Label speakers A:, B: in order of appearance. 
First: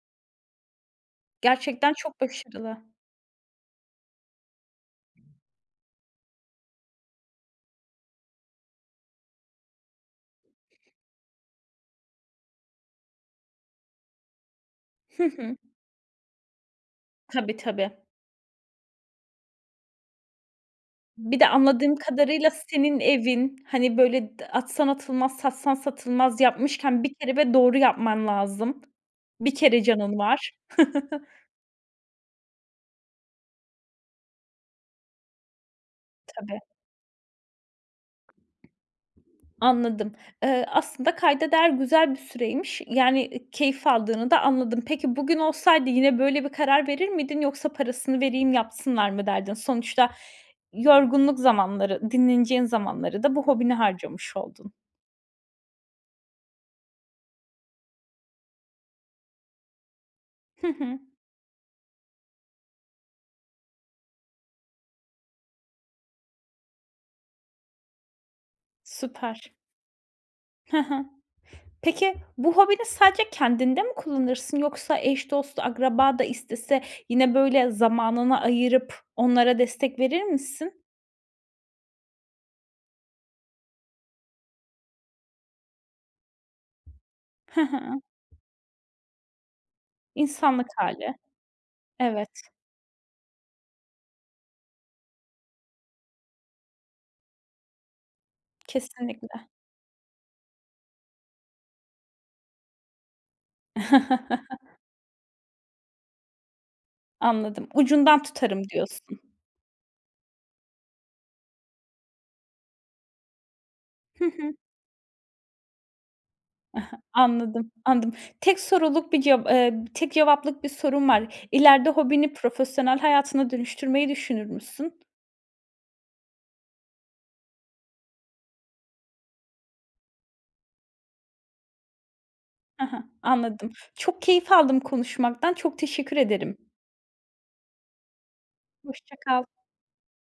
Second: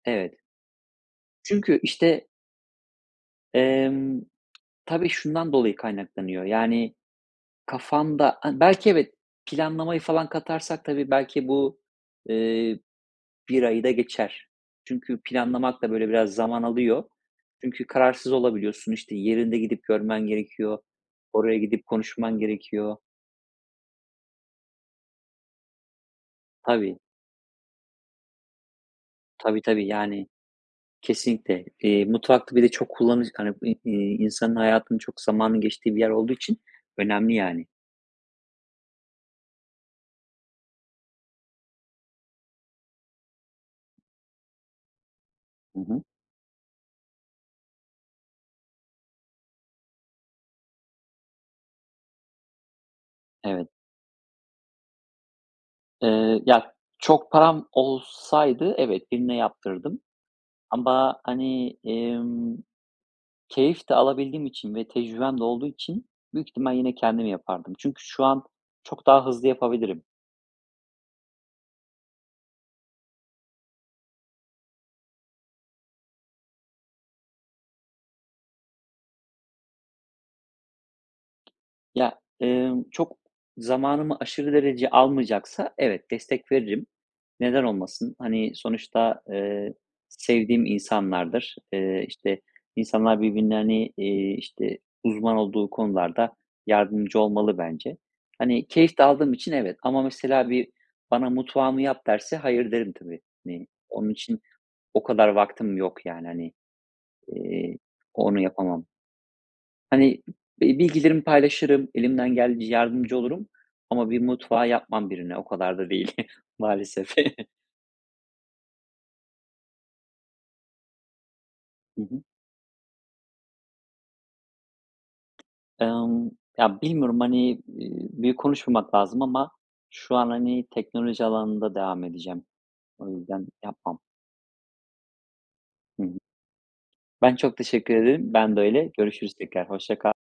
A: Evet. Çünkü
B: Gerçekten çok
A: işte
B: başarılı.
A: Emm, tabii şundan dolayı kaynaklanıyor. Yani kafanda an belki evet, planlamayı falan katarsak tabii belki bu, eee, 1 ayı da geçer. Çünkü
B: Hı hı.
A: planlamak da böyle biraz zaman alıyor.
B: Tabii
A: Çünkü
B: tabii.
A: kararsız olabiliyorsun. İşte, yerinde gidip görmen gerekiyor.
B: Bir de
A: Oraya gidip
B: anladığım
A: konuşman
B: kadarıyla
A: gerekiyor.
B: senin evin, hani, böyle atsan d atılmaz, satsan satılmaz,
A: Tabii.
B: yapmışken bir kere ve doğru yapman lazım. Bir
A: Tabii
B: kere
A: tabii,
B: canın
A: yani,
B: var.
A: kesinlikle, eee, mutfakta bir de çok kullanış hani, iii, iii, insanın hayatının çok zamanın geçtiği bir yer olduğu için
B: Tabii.
A: önemli yani.
B: Anladım. Eee, aslında kayda değer güzel bir süreymiş. Yani, ııı, keyif aldığını da anladım. Peki, bugün
A: Hı
B: olsaydı
A: hı.
B: yine böyle bir karar verir miydin yoksa parasını vereyim yapsınlar mı derdin? Sonuçta yorgunluk zamanları, dinleneceğin zamanları da bu
A: Evet.
B: hobini harcamış oldun.
A: Eee, ya çok param olsaydı, evet, birine yaptırırdım
B: Hı hı.
A: ama, hani, emm, keyif de alabildiğim için ve tecrübem de olduğu için büyük ihtimal yine kendim yapardım. Çünkü şu an çok daha hızlı
B: Süper.
A: yapabilirim.
B: Ha ha. Peki bu hobini sadece kendinde mi kullanırsın? Yoksa eş, dost, akraba da istese yine böyle zamanını ayırıp onlara destek verir misin?
A: Ya, ımm, çok zamanımı aşırı derece almayacaksa evet, destek veririm.
B: Hı
A: Neden
B: hı.
A: olmasın? Hani, sonuçta, ııı, sevdiğim
B: İnsanlık hâli.
A: insanlardır. Iıı,
B: Evet.
A: işte insanlar birbirlerine, hani, iii, işte uzman olduğu konularda yardımcı olmalı bence. Hani, keyif de aldığım
B: Kesinlikle.
A: için evet ama mesela bir bana mutfağımı yap derse hayır derim tabii. Hani, onun için o kadar vaktim yok yani, hani,
B: Anladım.
A: eee,
B: Ucundan
A: o onu
B: tutarım
A: yapamam.
B: diyorsun.
A: Hani, bil bilgilerimi paylaşırım, elimden geldiğince yardımcı olurum ama bir
B: Hı hı.
A: mutfağı yapmam birine, o kadar da değil maalesef.
B: Anladım, anladım. Tek soruluk bir ceva eee, tek cevaplık bir sorum var. İleride
A: Hı hı.
B: hobini profesyonel hayatına dönüştürmeyi düşünür müsün?
A: Emm, ya bilmiyorum, hani, eee, büyük konuşmamak lazım ama şu an, hani, teknoloji alanında devam edeceğim.
B: Ha ha.
A: O yüzden,
B: Anladım.
A: yapmam.
B: Çok keyif aldım konuşmaktan. Çok
A: Hı hı.
B: teşekkür ederim.
A: Ben çok teşekkür ederim. Ben de öyle.
B: Hoşça
A: Görüşürüz
B: kal.
A: tekrar. Hoşça kal.